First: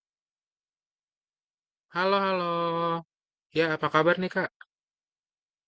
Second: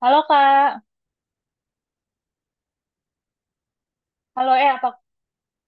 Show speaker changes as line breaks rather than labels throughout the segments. Halo Kak,
Halo, halo. Ya, apa kabar nih, Kak?
halo apa?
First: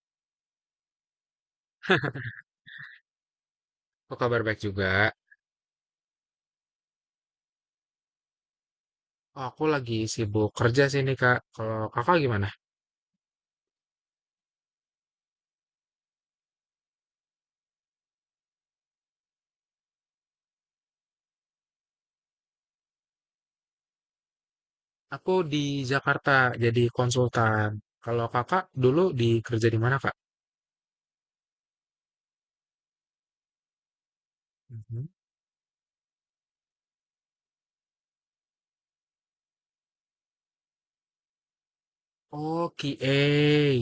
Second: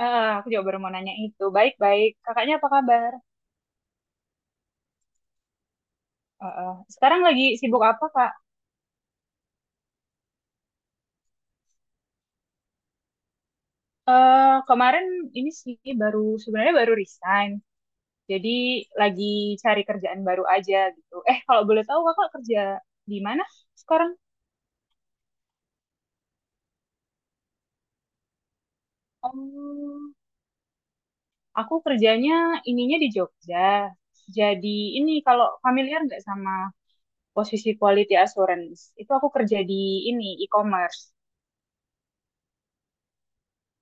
Aku juga baru mau nanya itu. Baik-baik, kakaknya apa kabar?
Aku kabar baik juga.
Eh, eh, Sekarang lagi sibuk apa Kak?
Oh, aku lagi sibuk kerja sih nih, Kak. Kalau Kakak gimana?
Eh kemarin ini sih baru sebenarnya baru resign, jadi lagi cari kerjaan baru aja gitu. Kalau boleh tahu kakak kerja di mana sekarang?
Aku di Jakarta jadi konsultan. Kalau Kakak dulu di kerja di mana, Kak?
Oh, aku kerjanya ininya di Jogja. Jadi
Mhm.
ini kalau familiar nggak sama posisi quality assurance, itu aku kerja di ini e-commerce.
Oh, QA.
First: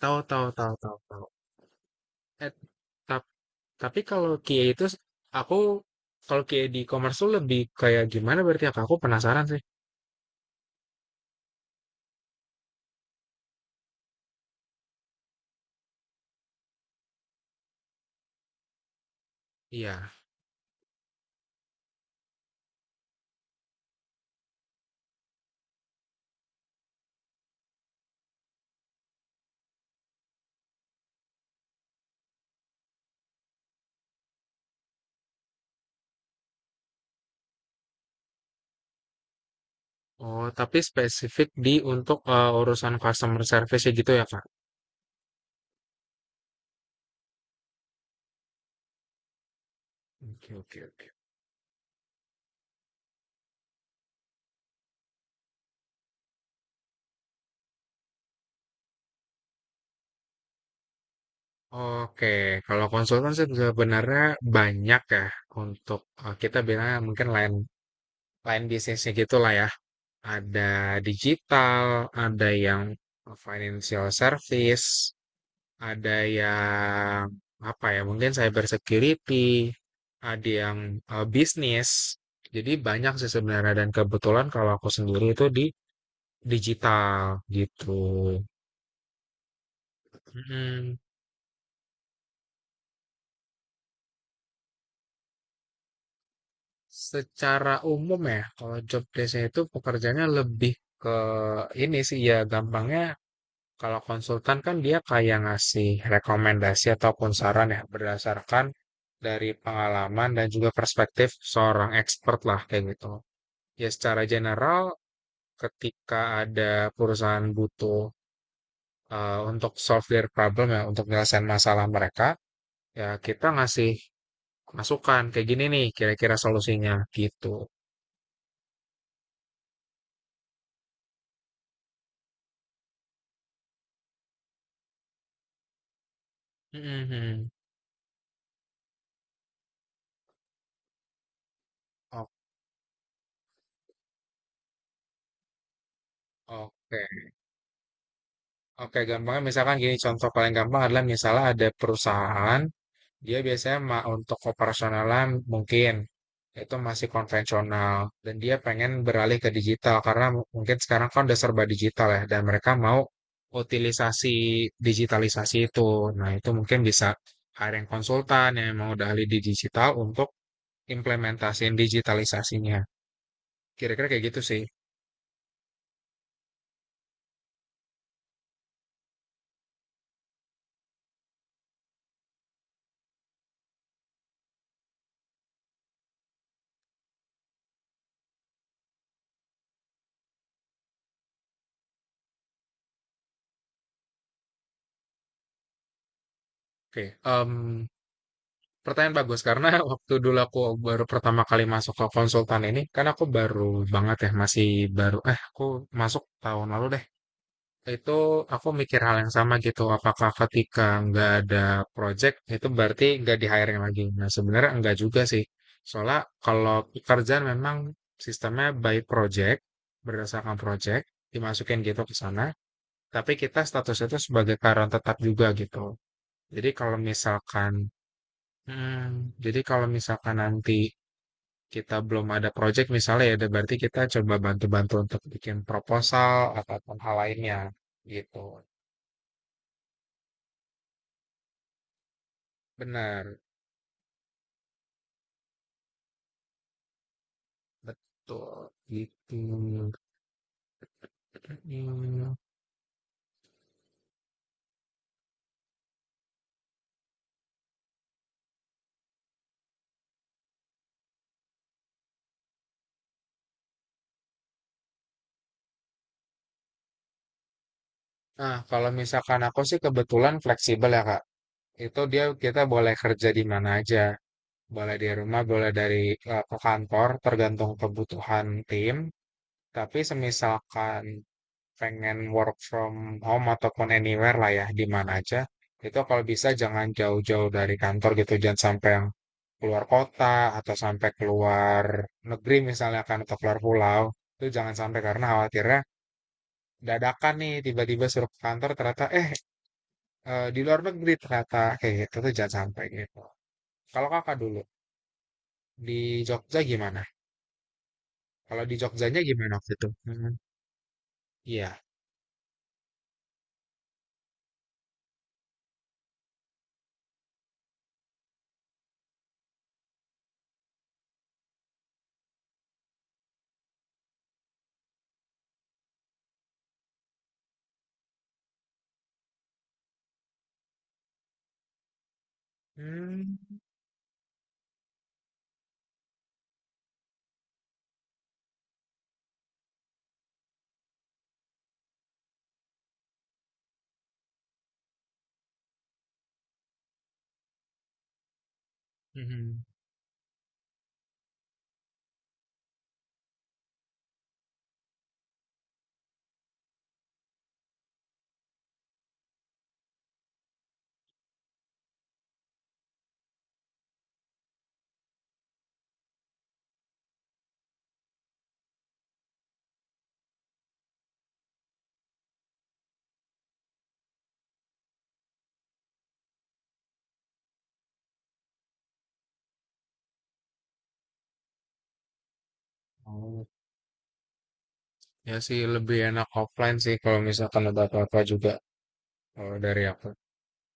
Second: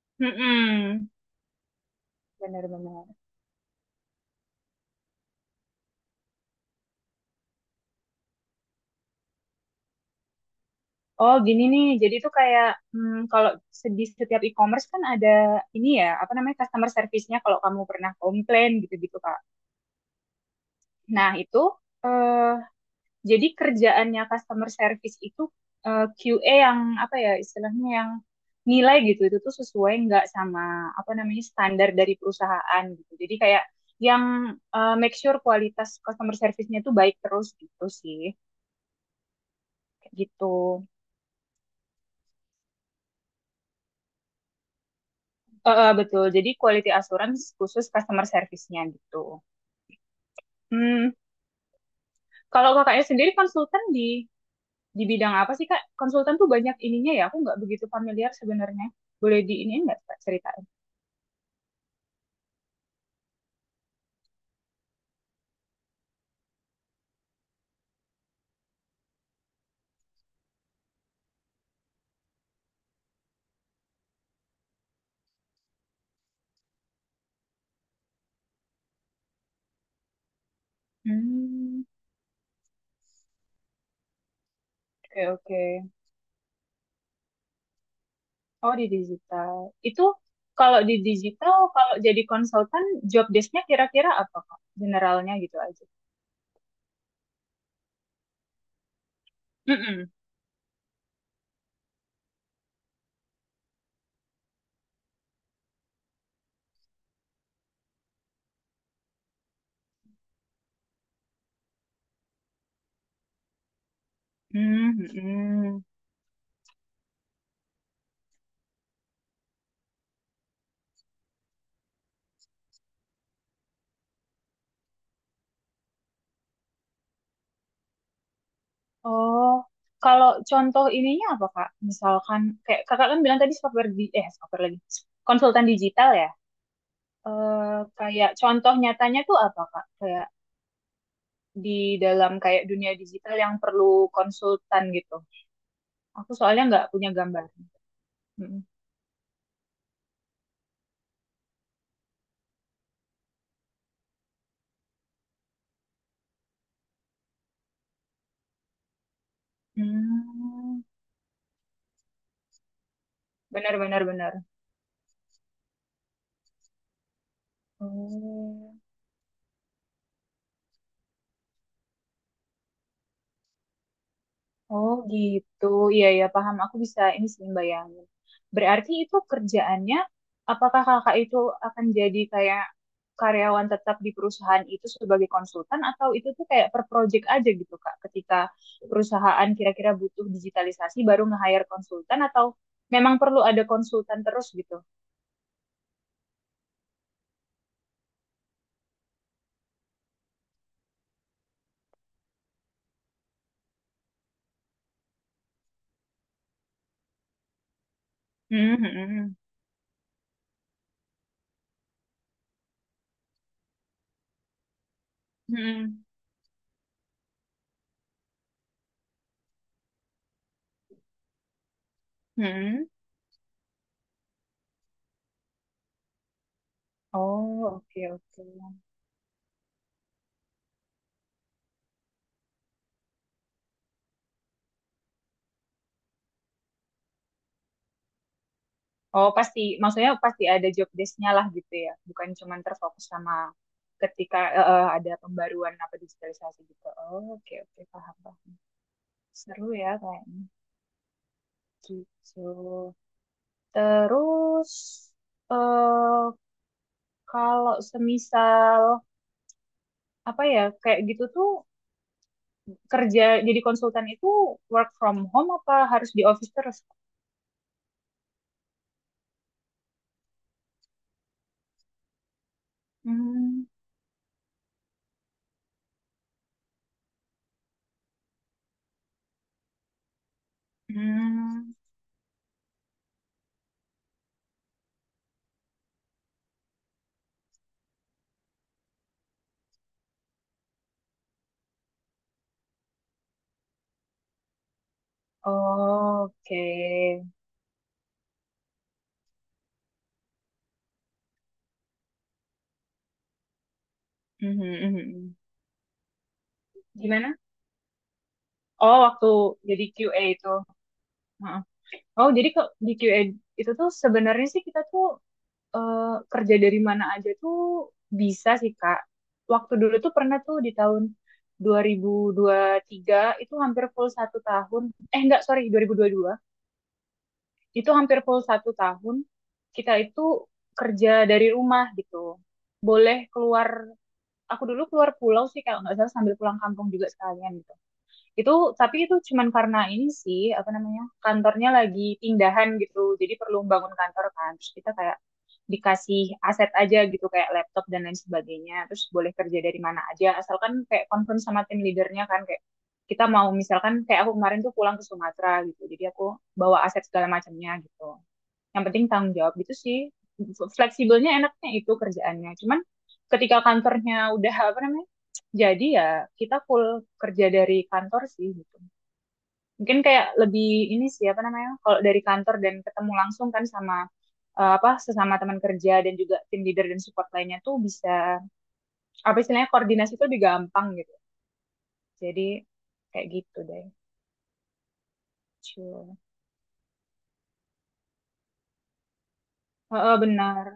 Tahu, tahu, tahu, tahu,
Hmm,
tahu. Eh,
benar-benar.
tap- tapi kalau QA itu aku kalau QA di e-commerce tuh lebih kayak gimana berarti ya, Kak? Aku penasaran sih.
Oh, gini nih. Jadi tuh kayak kalau di setiap e-commerce kan ada ini ya, apa namanya customer service-nya kalau kamu pernah komplain gitu-gitu, Kak.
Iya.
Nah, itu eh, jadi kerjaannya customer service itu QA yang apa ya istilahnya yang nilai gitu itu tuh sesuai nggak sama apa namanya standar dari perusahaan gitu. Jadi kayak yang make sure kualitas customer service-nya tuh baik terus gitu sih. Kayak gitu.
Oh, tapi spesifik di untuk urusan customer service ya gitu ya, Kak?
Betul. Jadi quality assurance khusus customer service-nya gitu.
Oke, oke, oke.
Hmm, kalau kakaknya sendiri konsultan di bidang apa sih Kak? Konsultan tuh banyak ininya ya. Aku nggak begitu familiar sebenarnya. Boleh di ini nggak Kak, ceritain?
Oke, kalau konsultan sih sebenarnya banyak ya untuk kita bilang mungkin lain lain bisnisnya gitulah ya. Ada digital, ada yang financial service, ada yang apa ya? Mungkin cyber security, ada yang
Hmm,
bisnis. Jadi banyak sih sebenarnya dan kebetulan kalau aku
oke
sendiri itu
oke.
di digital gitu.
Oh di digital. Itu kalau di
Mm-mm.
digital, kalau jadi konsultan, job desk-nya kira-kira apa Kak? Generalnya gitu aja.
Secara umum ya, kalau job desk itu
Mm-mm.
pekerjaannya lebih ke ini sih ya gampangnya kalau konsultan kan dia kayak ngasih rekomendasi ataupun saran ya berdasarkan dari pengalaman dan juga perspektif seorang expert lah kayak gitu. Ya secara general
Hmm, mm-mm.
ketika ada perusahaan butuh untuk solve their problem ya untuk menyelesaikan masalah mereka ya kita ngasih masukan kayak gini nih kira-kira solusinya gitu.
Oh, kalau contoh ininya apa Kak? Misalkan kayak Kakak kan bilang tadi software di eh software lagi. Konsultan digital ya.
Mhm.
Kayak contoh nyatanya tuh apa Kak? Kayak di dalam kayak dunia digital yang perlu konsultan gitu. Aku soalnya nggak
Oke,
punya gambar. Mm.
oke gampangnya misalkan gini contoh paling gampang adalah misalnya ada perusahaan dia biasanya untuk operasionalnya mungkin itu masih konvensional dan dia pengen beralih ke digital karena mungkin
Hmm.
sekarang kan udah serba digital ya dan mereka mau
Benar benar
utilisasi
benar.
digitalisasi itu. Nah, itu mungkin bisa hiring konsultan
Oh.
yang mau udah ahli di digital untuk implementasiin digitalisasinya. Kira-kira kayak gitu sih.
Oh gitu, iya ya paham. Aku bisa ini sih bayangin. Berarti itu kerjaannya, apakah kakak itu akan jadi kayak karyawan tetap di perusahaan itu sebagai konsultan atau itu tuh kayak per project aja gitu kak? Ketika perusahaan kira-kira butuh digitalisasi baru nge-hire konsultan atau memang perlu ada konsultan terus gitu?
Oke, pertanyaan bagus karena waktu dulu aku baru pertama kali masuk ke konsultan ini kan aku baru banget ya masih baru aku masuk tahun lalu deh itu aku
Hmm,
mikir hal yang
hmm,
sama gitu apakah ketika nggak ada project itu berarti nggak di hiring lagi. Nah, sebenarnya enggak juga sih,
hmm, hmm,
soalnya kalau pekerjaan memang sistemnya by project, berdasarkan project dimasukin gitu ke sana,
hmm.
tapi kita status itu sebagai karyawan tetap juga gitu. Jadi kalau
Oh
misalkan
oke oke.
Hmm, jadi kalau misalkan nanti kita belum ada project misalnya ya, berarti kita coba bantu-bantu untuk bikin proposal ataupun hal lainnya gitu.
Oh, pasti. Maksudnya pasti ada job desk-nya lah gitu ya. Bukan cuma terfokus
Benar,
sama ketika ada pembaruan apa digitalisasi gitu. Oh, oke, oke. Paham, paham.
betul gitu.
Seru ya kayaknya.
Hmm.
Gitu. Terus, eh kalau semisal, apa ya, kayak gitu tuh kerja jadi konsultan itu work from home apa harus di office terus?
Nah, kalau misalkan aku sih kebetulan fleksibel ya Kak. Itu dia kita boleh kerja di
Hmm,
mana aja. Boleh di rumah, boleh dari ke kantor, tergantung kebutuhan tim. Tapi semisalkan
hmm.
pengen work from home ataupun anywhere lah ya, di mana aja, itu kalau bisa jangan jauh-jauh dari kantor gitu, jangan sampai yang keluar kota atau sampai keluar negeri misalnya kan atau keluar pulau, itu jangan sampai karena khawatirnya
Oh, oke.
dadakan nih tiba-tiba suruh ke kantor ternyata di luar negeri ternyata kayak gitu tuh jangan sampai gitu. Kalau kakak dulu
Mhm, mhm, mhm.
di Jogja gimana?
Gimana?
Kalau di
Oh,
Jogjanya
waktu
gimana waktu
jadi
itu?
QA
Hmm,
itu. Heeh.
iya.
Oh, jadi di QA itu tuh sebenarnya sih kita tuh eh, kerja dari mana aja tuh bisa sih, Kak. Waktu dulu tuh pernah tuh di tahun dua ribu dua ribu tiga itu hampir full satu tahun. Enggak, sorry, dua dua ribu dua puluh dua. Itu hampir full satu tahun. Kita itu kerja dari rumah gitu. Boleh
Hmm,
keluar, aku dulu keluar pulau sih kalau nggak salah sambil pulang kampung juga sekalian. Itu tapi itu cuman karena ini sih apa namanya? Kantornya lagi pindahan gitu. Jadi perlu bangun kantor kan. Terus kita kayak dikasih aset aja gitu kayak laptop dan lain sebagainya. Terus boleh kerja
mhm.
dari mana aja asalkan kayak confirm sama tim leadernya kan kayak kita mau misalkan kayak aku kemarin tuh pulang ke Sumatera gitu. Jadi aku bawa aset segala macamnya gitu yang penting tanggung jawab gitu sih. Fleksibelnya enaknya itu kerjaannya cuman ketika kantornya udah apa namanya jadi ya kita full kerja dari kantor sih gitu, mungkin kayak lebih ini sih apa namanya kalau dari kantor dan ketemu langsung kan sama apa sesama teman kerja dan juga tim leader dan support lainnya tuh bisa apa istilahnya koordinasi tuh lebih gampang gitu jadi kayak
Oh.
gitu deh.
Ya sih lebih
Cul.
enak offline sih kalau misalkan ada apa-apa juga kalau dari aku.
Heeh, benar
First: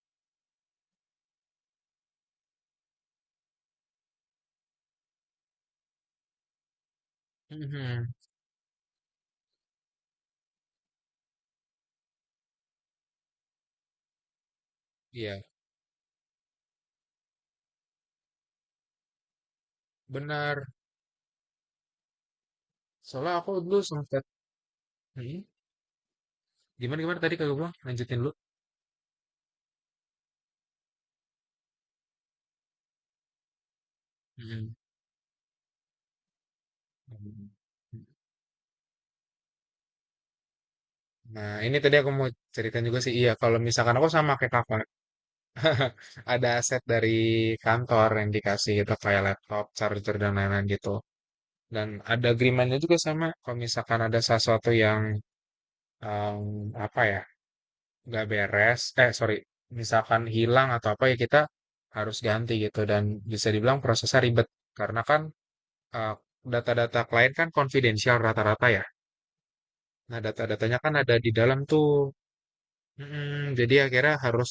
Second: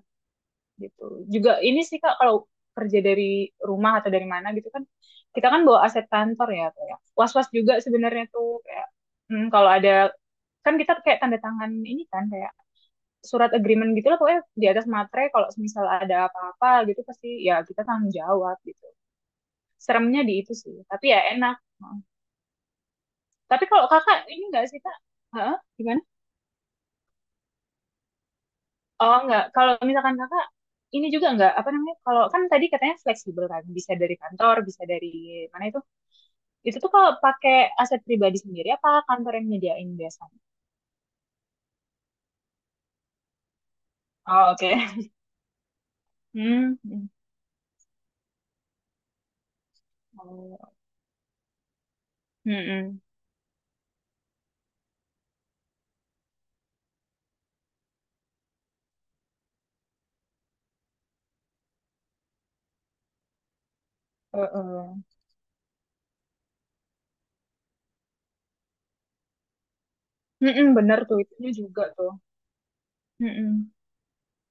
gitu. Juga ini sih Kak kalau kerja dari rumah atau dari mana gitu kan kita kan bawa aset kantor ya kayak was-was juga
Mhm.
sebenarnya tuh kayak kalau ada kan kita kayak tanda tangan ini kan kayak surat agreement gitu lah pokoknya di atas materai
Iya,
kalau misal ada apa-apa gitu pasti ya kita tanggung jawab gitu. Seremnya di itu
benar.
sih, tapi ya enak. Hmm.
Soalnya aku
Tapi
dulu
kalau
sempat.
kakak ini enggak sih kak?
Hmm?
Hah? Gimana?
Gimana gimana tadi kagak bilang lanjutin dulu.
Oh enggak, kalau misalkan kakak ini juga enggak apa namanya? Kalau kan tadi katanya fleksibel kan, bisa dari kantor,
Mhm.
bisa dari mana itu? Itu tuh kalau pakai aset pribadi sendiri apa kantor yang nyediain biasanya?
Nah, ini tadi aku mau cerita juga sih. Iya, kalau misalkan aku sama kayak
Oh, oke.
kakak, ada aset
Hmm.
dari kantor yang dikasih gitu kayak laptop, charger dan lain-lain
Oh,
gitu. Dan ada agreementnya juga
hmm.
sama. Kalau misalkan ada sesuatu yang em, apa ya nggak beres, eh sorry, misalkan hilang atau apa ya kita harus ganti gitu dan bisa dibilang prosesnya
eh,
ribet karena kan eh, data-data klien kan konfidensial rata-rata ya. Nah
Hmm,
data-datanya kan
bener
ada
tuh
di
itu. Eh.
dalam
Juga
tuh.
tuh.
Mm,
Hmm.
jadi akhirnya harus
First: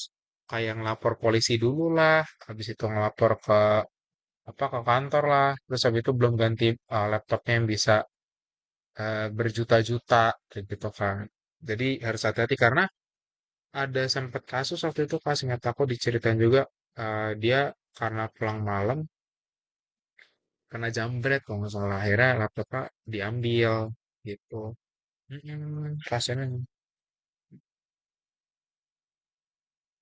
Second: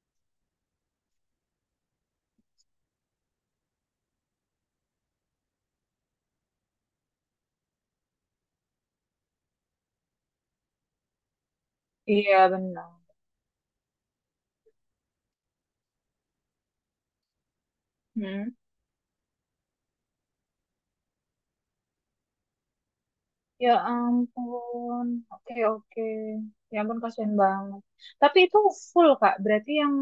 kayak ngelapor polisi dulu lah, habis itu ngelapor ke apa ke kantor lah, terus habis itu belum ganti laptopnya yang bisa berjuta-juta kayak gitu kan. Jadi harus
Iya,
hati-hati karena
benar.
ada sempat kasus waktu itu pas ingat aku diceritain juga dia karena
Hmm.
pulang malam kena jambret kalau nggak salah akhirnya laptopnya diambil
Ya
gitu.
ampun. Oke,
Mm-mm,
oke.
pasiennya.
Ya ampun, kasihan banget. Tapi itu full, Kak. Berarti yang,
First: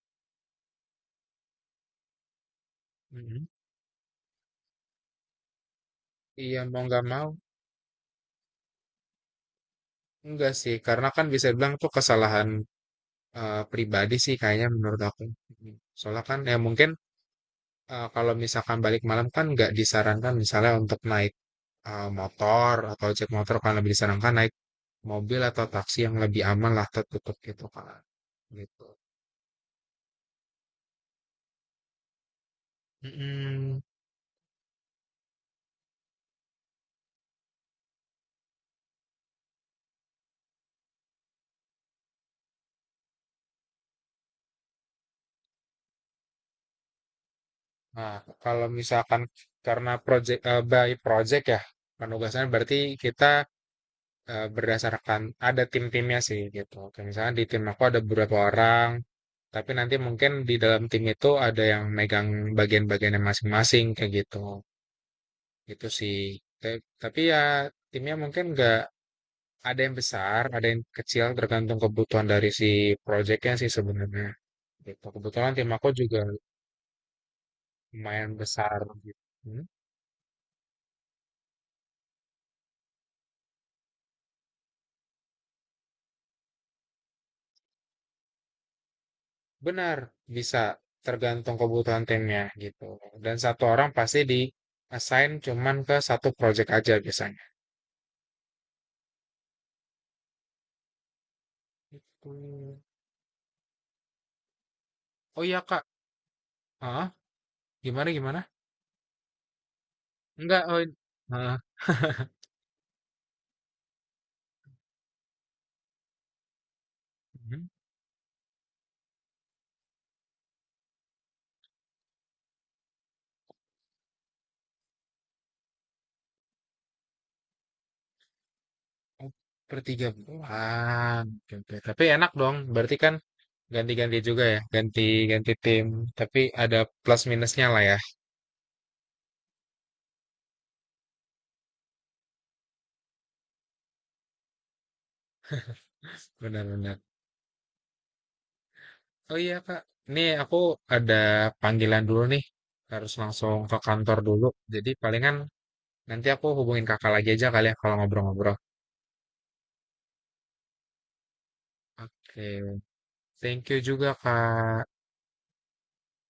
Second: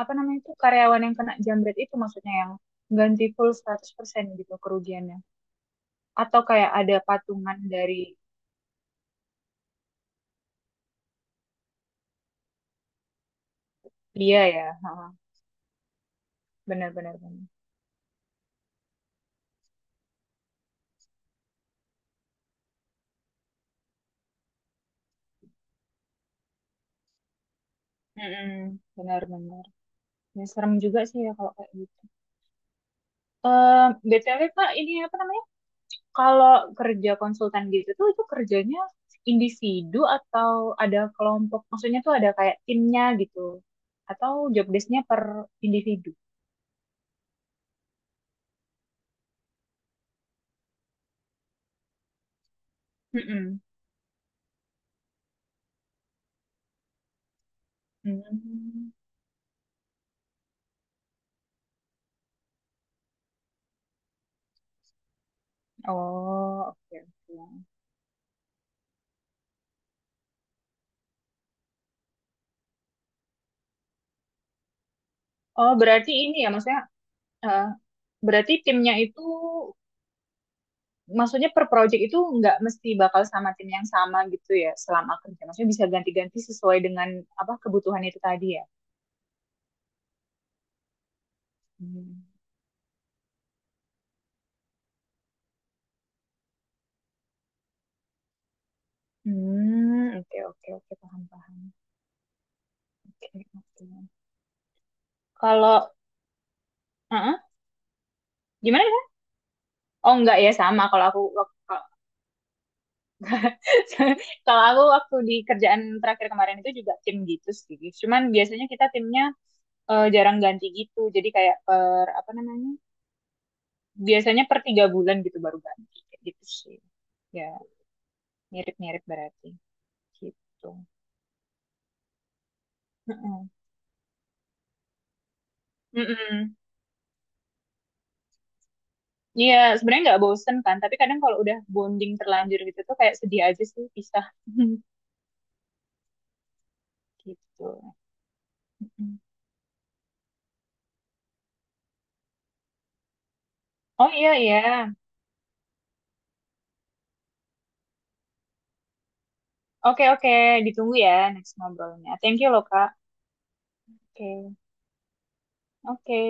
apa namanya itu, karyawan yang kena jambret itu maksudnya yang ganti
Mm-mm.
full 100% gitu kerugiannya. Atau
Iya
kayak
mau
ada
nggak mau
patungan dari
enggak sih karena kan bisa bilang tuh kesalahan pribadi sih
dia ya.
kayaknya
Ha,
menurut aku. Mm. Soalnya kan ya mungkin
benar, benar, benar.
kalau misalkan balik malam kan nggak disarankan misalnya untuk naik motor atau ojek motor kan lebih disarankan naik mobil atau taksi yang lebih aman lah tertutup gitu kan
Mm-mm,
gitu.
benar-benar. Ya, serem juga sih ya kalau kayak gitu.
Mm-mm.
Eh, BTW Pak, ini apa namanya? Kalau kerja konsultan gitu tuh itu kerjanya individu atau ada kelompok? Maksudnya tuh ada kayak timnya gitu? Atau job desk-nya per individu?
Nah kalau misalkan karena project by project ya penugasan berarti kita
Mm-mm.
berdasarkan ada tim-timnya sih gitu kayak misalnya di tim aku ada beberapa orang
Mm.
tapi nanti mungkin di dalam tim itu ada yang megang bagian-bagiannya masing-masing kayak gitu itu sih.
Oh, oke,
Tapi ya
oke.
timnya mungkin nggak ada yang besar ada yang kecil tergantung kebutuhan dari si projectnya sih sebenarnya. Gitu. Kebetulan tim
Oh,
aku
berarti
juga
ini ya maksudnya eh,
lumayan
berarti
besar
timnya itu
gitu. Hmm,
maksudnya per project itu nggak mesti bakal sama tim yang sama gitu ya selama kerja. Maksudnya bisa ganti-ganti sesuai dengan apa kebutuhan itu tadi ya.
benar, bisa tergantung kebutuhan
Hmm,
timnya gitu. Dan satu orang pasti di assign cuman ke 1 project aja biasanya.
hmm, oke oke oke paham paham.
Gitu.
Oke oke.
Oh iya
Kalau
Kak, ah
Heeh.
gimana gimana?
Gimana? Ya? Oh enggak ya
Enggak, oh
sama.
in- ah. Mhm.
Kalau aku waktu di kerjaan terakhir kemarin itu juga tim gitu sih. Cuman biasanya kita timnya jarang ganti gitu. Jadi kayak per apa namanya? Biasanya per 3 bulan gitu baru ganti. Kayak gitu sih. Ya mirip-mirip
Oh,
berarti.
per tiga
Gitu.
bulan. Oke, oke. Tapi enak dong, berarti kan
Mm-mm.
ganti-ganti juga ya, ganti-ganti tim. Tapi
Mm-mm.
ada plus minusnya lah ya,
Iya, sebenarnya nggak bosen kan, tapi kadang kalau udah bonding terlanjur gitu tuh kayak sedih aja sih pisah
benar-benar.
gitu. Mm-mm.
Oh iya Kak, nih aku ada panggilan dulu nih. Harus langsung ke
Oh
kantor
iya
dulu. Jadi
iya.
palingan nanti aku hubungin kakak lagi aja kali ya kalau ngobrol-ngobrol.
Oke oke, ditunggu ya next ngobrolnya. Thank
Oke,
you loh Kak.
thank you juga
Oke
Kak.
oke.